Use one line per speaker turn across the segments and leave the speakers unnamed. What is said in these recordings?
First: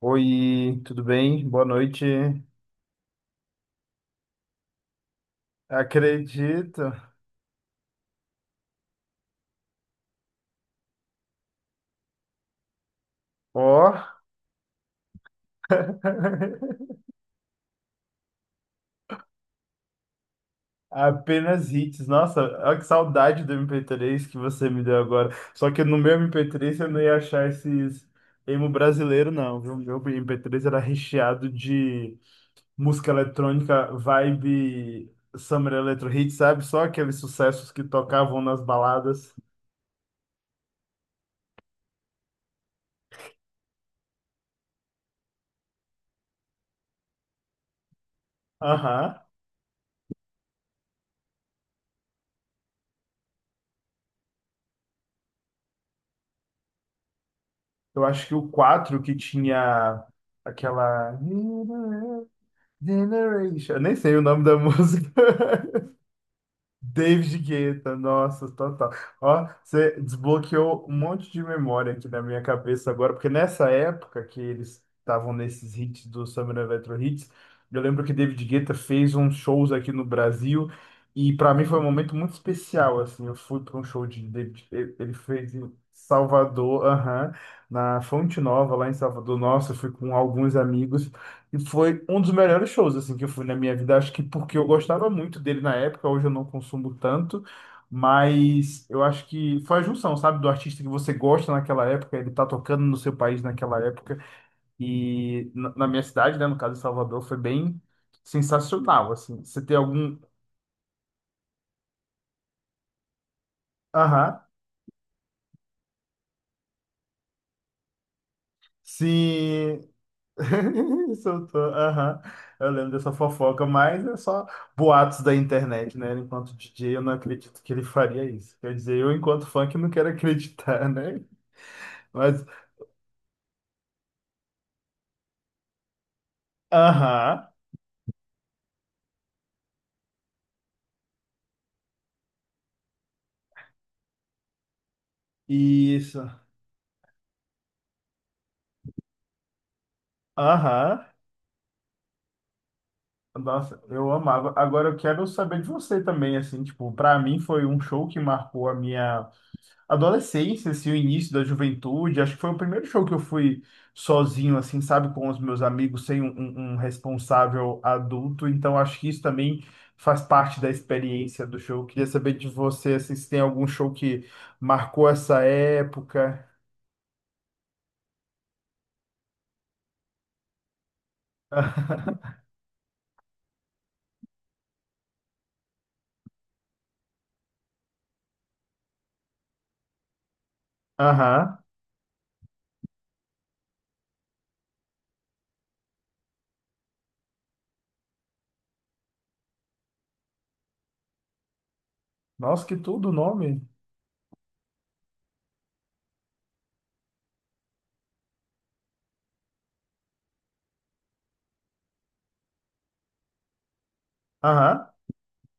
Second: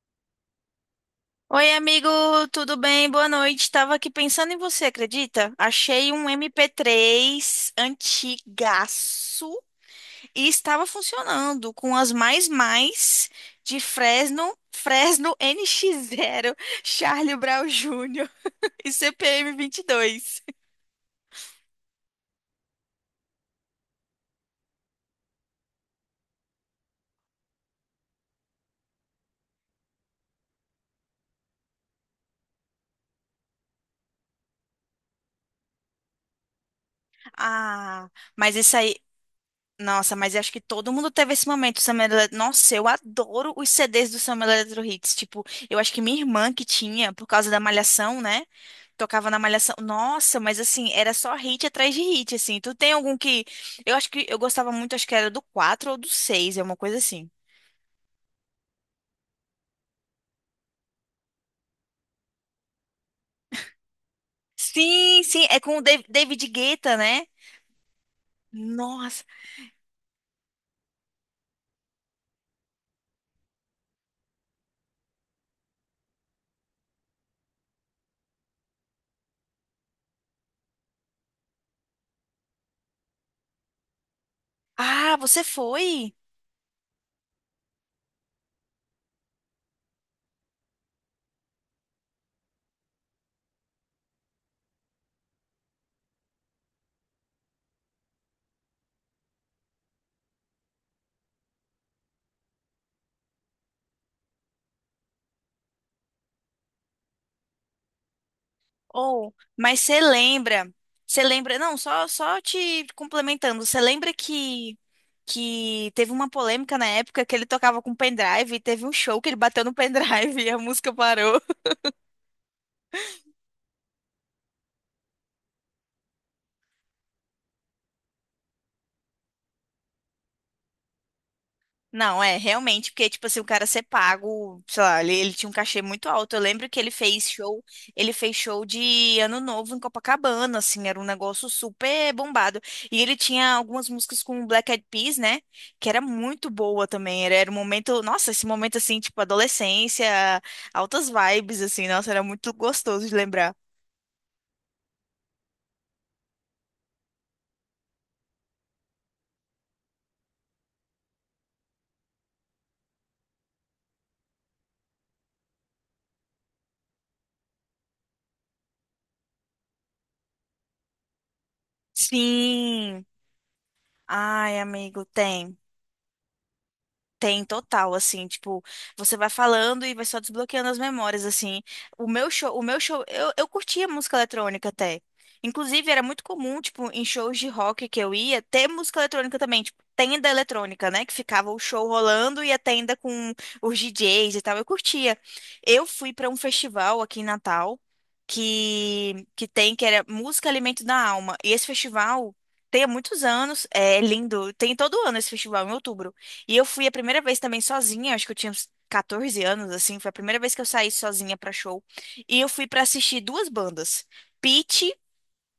Oi, tudo bem? Boa
Oi,
noite.
amigo, tudo bem? Boa noite. Tava aqui pensando em você, acredita? Achei um
Acredito.
MP3 antigaço e estava funcionando com as mais de
Ó,
Fresno, NX0, Charlie Brown Jr. e CPM 22.
apenas hits. Nossa, olha que saudade do MP3 que você me deu agora. Só que no meu MP3 eu não ia achar esses emo brasileiro, não, viu? Meu MP3 era recheado de música eletrônica, vibe Summer Electro Hits, sabe? Só aqueles sucessos que
Ah,
tocavam
mas
nas
isso aí.
baladas.
Nossa, mas eu acho que todo mundo teve esse momento, Summer Electro. Nossa, eu adoro os CDs do Summer Electro Hits. Tipo, eu acho que minha irmã que tinha, por causa da Malhação, né?
Aham.
Tocava na Malhação. Nossa, mas assim, era só hit atrás de hit, assim. Tu tem algum que. Eu acho que eu gostava muito, acho que era do 4 ou do seis é uma coisa assim.
Eu acho que o 4 que tinha aquela. Generation. Eu nem sei o nome da música.
Sim, sim, é com o David Guetta, né?
David Guetta, nossa, total.
Nossa.
Ó, você desbloqueou um monte de memória aqui na minha cabeça agora, porque nessa época que eles estavam nesses hits do Summer Electro Hits, eu lembro que David Guetta fez uns shows aqui no Brasil e para mim foi um momento muito especial, assim, eu fui para um show de David, ele
Ah, você
fez em
foi?
Salvador, aham, na Fonte Nova, lá em Salvador. Nossa, eu fui com alguns amigos. E foi um dos melhores shows assim que eu fui na minha vida. Acho que porque eu gostava muito dele na época, hoje eu não consumo tanto, mas eu acho que foi a junção, sabe, do artista que você gosta naquela época, ele tá tocando no seu país naquela época e na minha cidade, né, no caso de Salvador, foi bem sensacional
Ou,
assim. Você tem
mas você
algum.
lembra? Você lembra? Não, só te complementando. Você lembra
Aham.
que teve uma polêmica na época que ele tocava com pendrive e teve um show que ele bateu no
Sim,
pendrive e a música parou?
Soltou, aham. Eu lembro dessa fofoca, mas é só boatos da internet, né? Enquanto DJ, eu não acredito que ele faria isso. Quer dizer, eu, enquanto funk, não quero acreditar, né?
Não, é,
Mas,
realmente, porque, tipo assim, o cara ser pago, sei lá, ele tinha um cachê muito alto. Eu lembro que
aham,
ele fez show de Ano Novo em Copacabana, assim, era um negócio super bombado. E ele tinha algumas músicas com o Black Eyed Peas, né, que era
isso,
muito boa também. Era, era um momento, nossa, esse momento, assim, tipo, adolescência,
aham.
altas vibes, assim, nossa, era muito gostoso de lembrar.
Nossa, eu amava. Agora eu quero saber de você também, assim, tipo, pra mim foi um show que marcou a minha adolescência, assim, o início da juventude. Acho que foi o primeiro show que eu fui sozinho, assim, sabe, com os meus amigos, sem um responsável adulto. Então, acho que isso também faz parte da experiência do show. Queria saber de você,
Sim,
assim, se tem algum show que
ai, amigo,
marcou essa
tem.
época.
Tem total, assim, tipo, você vai falando e vai só desbloqueando as memórias, assim. O meu show, eu curtia música eletrônica até. Inclusive, era muito comum, tipo, em shows de rock que eu ia, ter música eletrônica também, tipo, tenda eletrônica, né? Que ficava o
Aham.
show rolando e a tenda com os DJs e tal. Eu curtia. Eu fui pra um festival aqui em Natal que tem, que era Música Alimento da Alma. E esse festival
Nossa, que
tem há
tudo o
muitos
nome.
anos, é lindo, tem todo ano esse festival, em outubro. E eu fui a primeira vez também sozinha, acho que eu tinha uns 14 anos, assim, foi a primeira vez que eu saí sozinha pra show. E eu fui pra assistir duas bandas.
Aham.
Pitty,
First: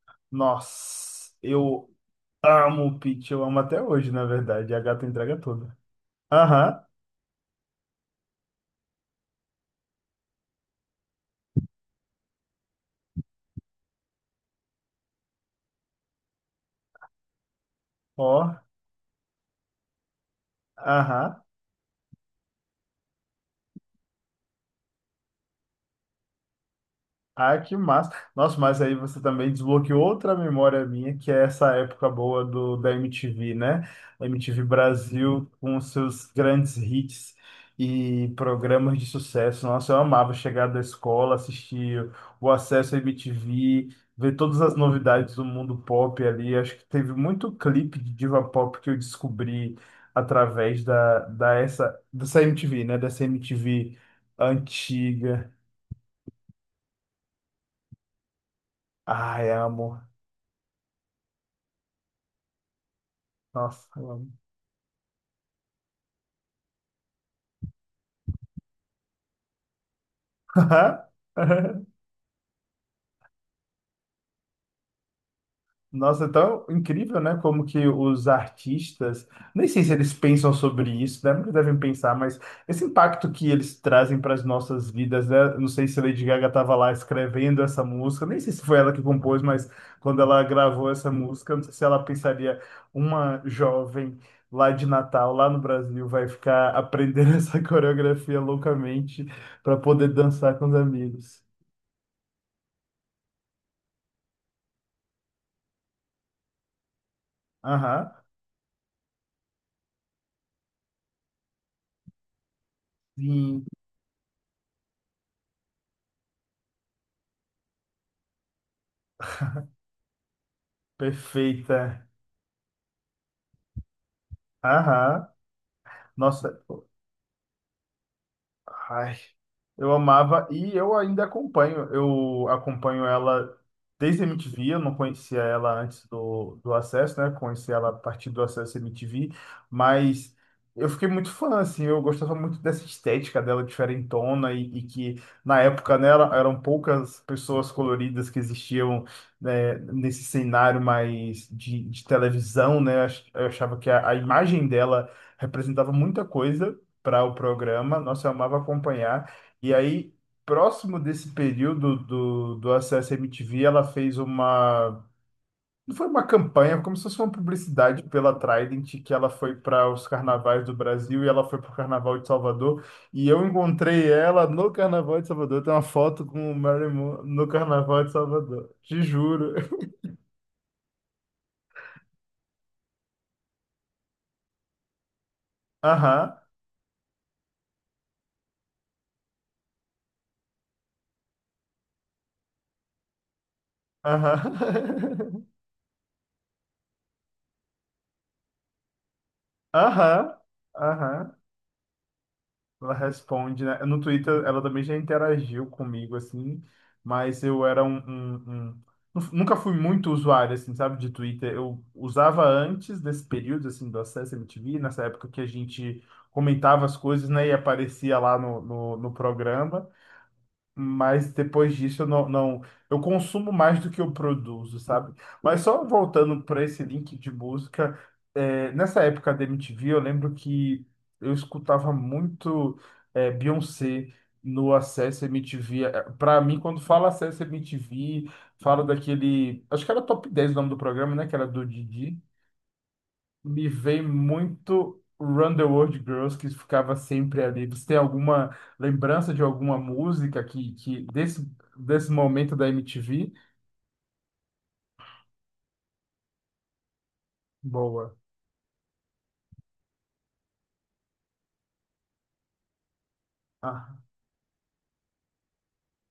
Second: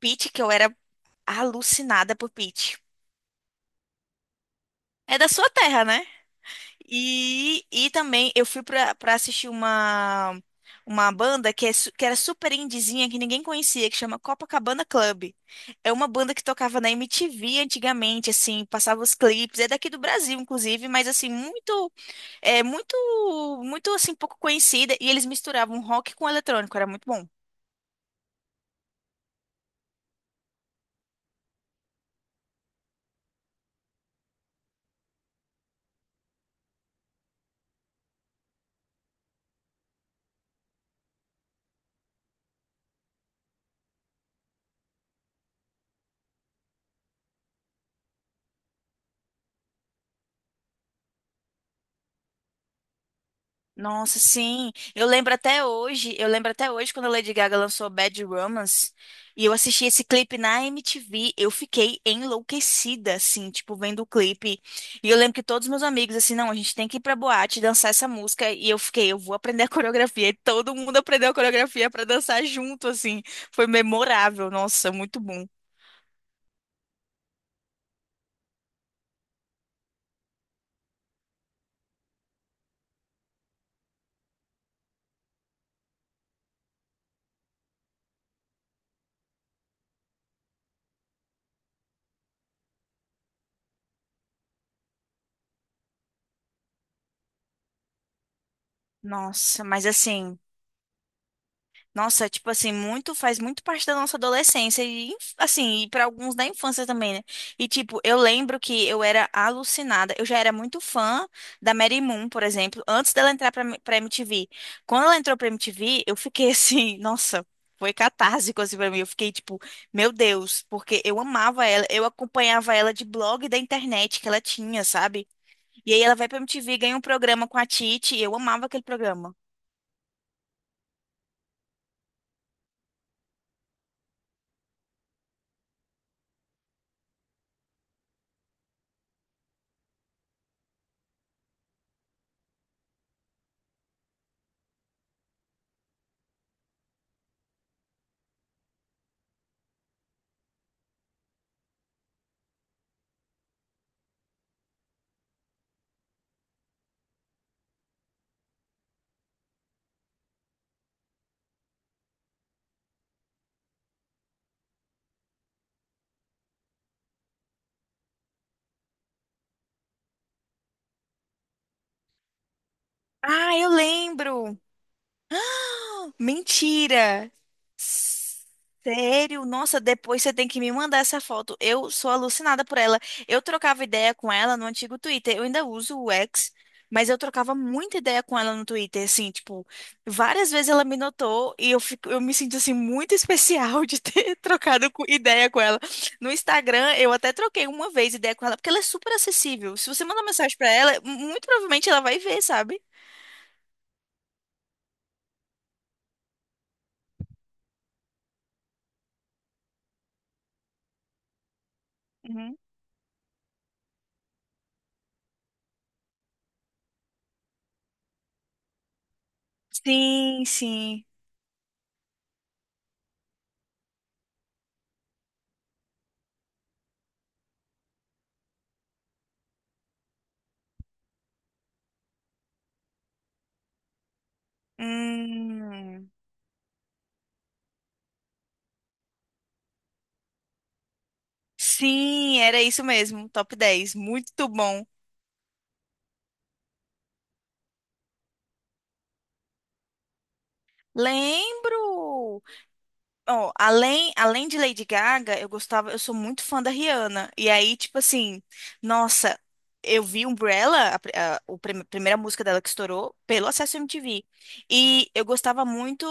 Pitty, que eu era
Nossa, eu
alucinada por Pitty.
amo o Pitch, eu amo até hoje, na verdade. A gata
É da
entrega
sua
tudo.
terra, né?
Aham.
E também eu fui pra assistir uma banda que, é, que era super indizinha, que ninguém conhecia, que chama Copacabana Club. É uma banda que tocava na MTV antigamente,
Ó.
assim, passava os clipes, é daqui do Brasil, inclusive, mas assim,
Aham.
É muito, muito assim, pouco conhecida. E eles misturavam rock com eletrônico, era muito bom.
Ah, que massa. Nossa, mas aí você também desbloqueou outra memória minha, que é essa época boa da MTV, né? A MTV Brasil com os seus grandes hits e programas de sucesso. Nossa, eu amava chegar da escola, assistir o acesso à MTV, ver todas as novidades do mundo pop ali. Acho que teve muito clipe de diva pop que eu descobri através dessa MTV, né? Dessa MTV
Nossa, sim. Eu lembro
antiga.
até hoje, eu lembro até hoje quando a Lady Gaga lançou Bad Romance e
Ai,
eu assisti
amo.
esse clipe na MTV, eu fiquei enlouquecida, assim, tipo,
Nossa,
vendo o
eu amo.
clipe. E eu lembro que todos os meus amigos, assim, não, a gente tem que ir pra boate dançar essa música. E eu fiquei, eu vou aprender a coreografia. E todo mundo aprendeu a coreografia pra dançar junto, assim. Foi memorável, nossa, muito bom.
Nossa, é tão incrível, né? Como que os artistas, nem sei se eles pensam sobre isso, né? Nunca devem pensar, mas esse impacto que eles trazem para as nossas vidas, né? Não sei se Lady Gaga estava lá escrevendo essa música, nem sei se foi ela que compôs, mas quando ela gravou essa música, não sei se ela pensaria, uma jovem lá de Natal, lá no Brasil, vai ficar aprendendo essa coreografia loucamente
Nossa,
para
mas
poder
assim.
dançar com os amigos.
Nossa, tipo assim, muito faz muito parte da nossa adolescência e assim, e para alguns da infância também, né? E tipo,
Aham.
eu lembro que eu era alucinada. Eu já era muito fã da Mary Moon, por exemplo, antes dela entrar pra,
Sim.
pra MTV. Quando ela entrou pra MTV, eu fiquei assim, nossa, foi catártico assim pra mim. Eu fiquei tipo, meu Deus, porque eu amava ela, eu
Perfeita.
acompanhava ela de blog da internet que ela tinha, sabe?
Aham.
E aí ela vai pra
Nossa,
MTV, ganha um programa com a Titi, e eu amava aquele
ai,
programa.
eu amava e eu ainda acompanho. Eu acompanho ela desde a MTV. Eu não conhecia ela antes do Acesso, né? Conheci ela a partir do Acesso MTV, mas eu fiquei muito fã, assim. Eu gostava muito dessa estética dela diferentona e que na época, né, eram poucas pessoas coloridas que existiam, né, nesse cenário mais de televisão, né? Eu achava que a imagem dela representava muita coisa para o programa, nossa, eu amava acompanhar. E aí, próximo desse período do Acesso MTV, ela fez uma. Não foi uma campanha, como se fosse uma publicidade pela Trident, que ela foi para os carnavais do Brasil e ela foi para o Carnaval de Salvador. E eu
Ah, eu
encontrei ela
lembro.
no Carnaval de Salvador. Tem uma
Ah,
foto com o Marilyn Monroe
mentira!
no Carnaval de Salvador. Te
Sério?
juro.
Nossa, depois você tem que me mandar essa foto. Eu sou alucinada por ela. Eu trocava ideia com ela no antigo Twitter. Eu ainda uso o
Aham,
X, mas eu trocava muita ideia com ela no Twitter, assim, tipo, várias vezes ela me notou e eu fico, eu me sinto assim muito especial de ter
aham.
ideia com ela. No Instagram, eu até troquei uma vez ideia com ela, porque ela é super acessível. Se você mandar
Aham,
mensagem pra ela,
aham.
muito provavelmente ela vai ver, sabe?
Ela responde, né? No Twitter ela também já interagiu comigo, assim, mas eu era um, um- um- nu- Nunca fui muito usuário, assim, sabe, de Twitter. Eu usava
Uhum.
antes desse período, assim, do acesso à MTV, nessa época que a gente comentava as coisas, né, e aparecia lá no programa.
Sim, sim.
Mas depois disso eu não, não- eu consumo mais do que eu produzo, sabe? Mas só voltando para esse link de música, nessa época da MTV, eu lembro que eu escutava muito Beyoncé no Acesso MTV.
Hum.
Para mim, quando fala Acesso MTV, fala daquele. Acho que era Top 10 o nome do programa, né? Que era do Didi.
Sim, era isso mesmo. Top
Me
dez
vem
Muito bom.
muito Run the World Girls, que ficava sempre ali. Você tem alguma lembrança de alguma música que desse, desse
Lembro!
momento da MTV?
Ó, além, além de Lady Gaga, eu gostava, eu sou muito fã da Rihanna. E aí, tipo
Boa.
assim, nossa, eu vi Umbrella, a, pri- a, o prim- primeira música dela que estourou, pelo Acesso
Ah,
MTV. E eu gostava muito,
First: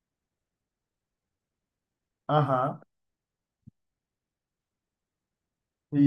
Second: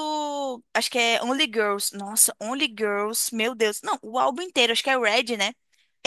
acho que é Only Girls. Nossa, Only
aham,
Girls, meu Deus. Não, o álbum inteiro, acho que é Red, né?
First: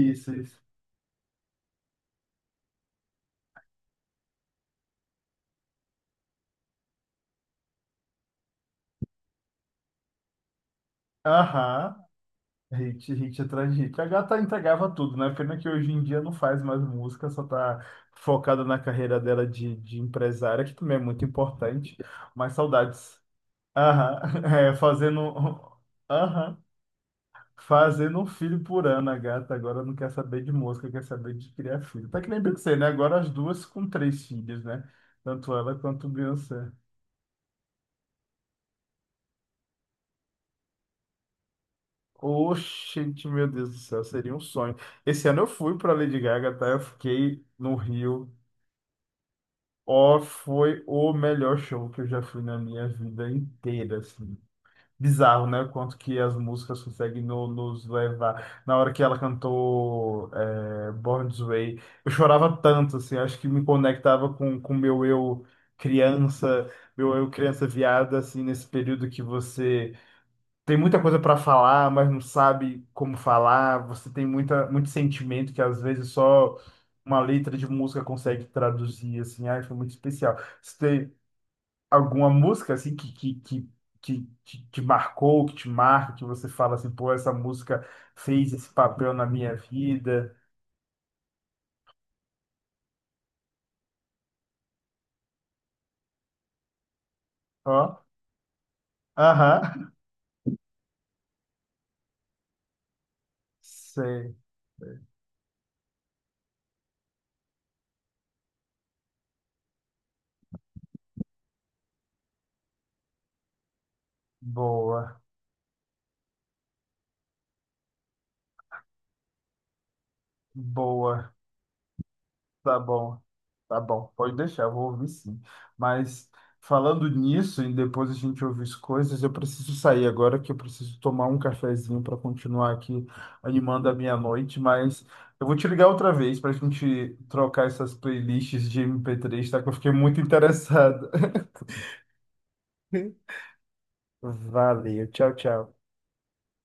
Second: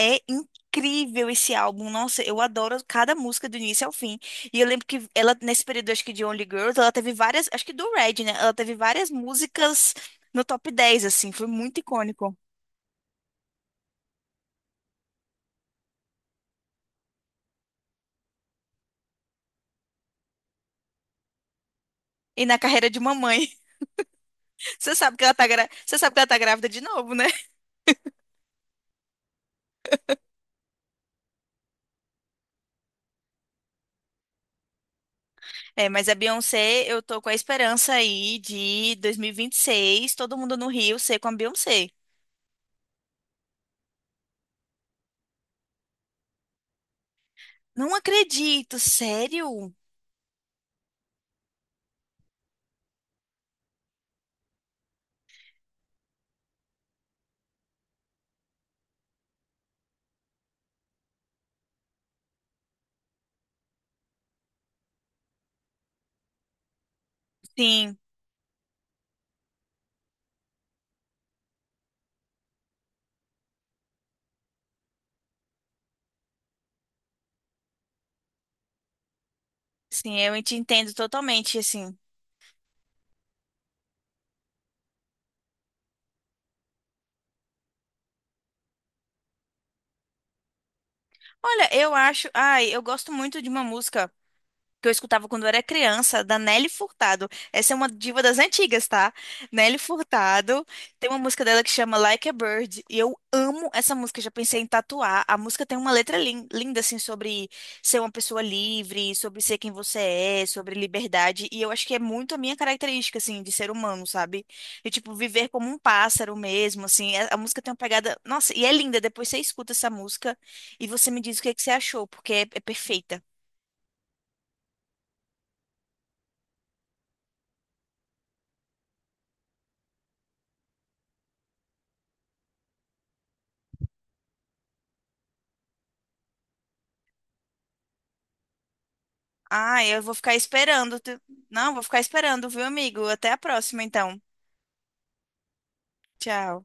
É
isso.
incrível esse álbum. Nossa, eu adoro cada música do início ao fim. E eu lembro que ela, nesse período, acho que de Only Girls, ela teve várias, acho que do Red, né? Ela teve várias músicas no top 10 assim, foi muito
Aham,
icônico.
hit, hit atrás de hit. A gata entregava tudo, né? Pena que hoje em dia não faz mais música, só tá focada na carreira dela de empresária, que também é muito importante.
E
Mas
na carreira de
saudades.
mamãe.
Aham,
Você sabe
fazendo.
que ela tá, você sabe que ela tá
Aham,
grávida de novo, né?
fazendo um filho por ano, a gata agora não quer saber de mosca, quer saber de criar filho. Tá que nem você, né? Agora as duas com três filhos, né? Tanto ela
É,
quanto
mas
o
a
Beyoncé.
Beyoncé, eu tô com a esperança aí de 2026, todo mundo no Rio ser com a Beyoncé.
Oxente, meu Deus do céu, seria um sonho. Esse ano eu fui pra Lady Gaga, tá? Eu fiquei no
Não
Rio.
acredito, sério?
Ó, foi o melhor show que eu já fui na minha vida inteira, assim. Bizarro, né? O quanto que as músicas conseguem nos levar. Na hora que ela cantou Born This Way, eu chorava tanto, assim, acho que me conectava com o meu eu criança
Sim,
viada, assim, nesse período que você tem muita coisa para falar, mas não sabe como falar, você tem muita, muito sentimento que às vezes só uma letra de música consegue traduzir, assim, ai, foi muito
sim,
especial
eu te entendo totalmente, assim.
alguma música assim que, te marcou, que te marca, que você fala assim, pô, essa música fez esse papel na minha vida.
Olha, eu acho, ai, eu gosto muito de uma música que eu escutava quando eu era criança, da Nelly Furtado. Essa é uma
Ó,
diva das antigas, tá? Nelly
aham.
Furtado. Tem uma música dela que chama Like a Bird. E eu amo essa música, já
Sei.
pensei em tatuar. A música tem uma letra linda, assim, sobre ser uma pessoa livre, sobre ser quem você é, sobre liberdade. E eu acho que é muito a minha característica, assim, de ser humano, sabe? E, tipo,
Boa,
viver como um pássaro mesmo, assim. A música tem uma pegada. Nossa, e é linda. Depois você escuta essa música e você me
boa.
diz o que, é que você achou, porque é
Tá bom,
perfeita.
tá bom, pode deixar, eu vou ouvir sim. Mas falando nisso, e depois a gente ouvir as coisas, eu preciso sair agora que eu preciso tomar um cafezinho para continuar aqui animando a minha noite, mas eu vou te ligar outra vez para a gente trocar essas playlists de MP3 tá? Que eu
Ah,
fiquei
eu vou
muito
ficar esperando.
interessado.
Não, vou ficar esperando, viu, amigo? Até a próxima, então.
Valeu, tchau, tchau.
Tchau.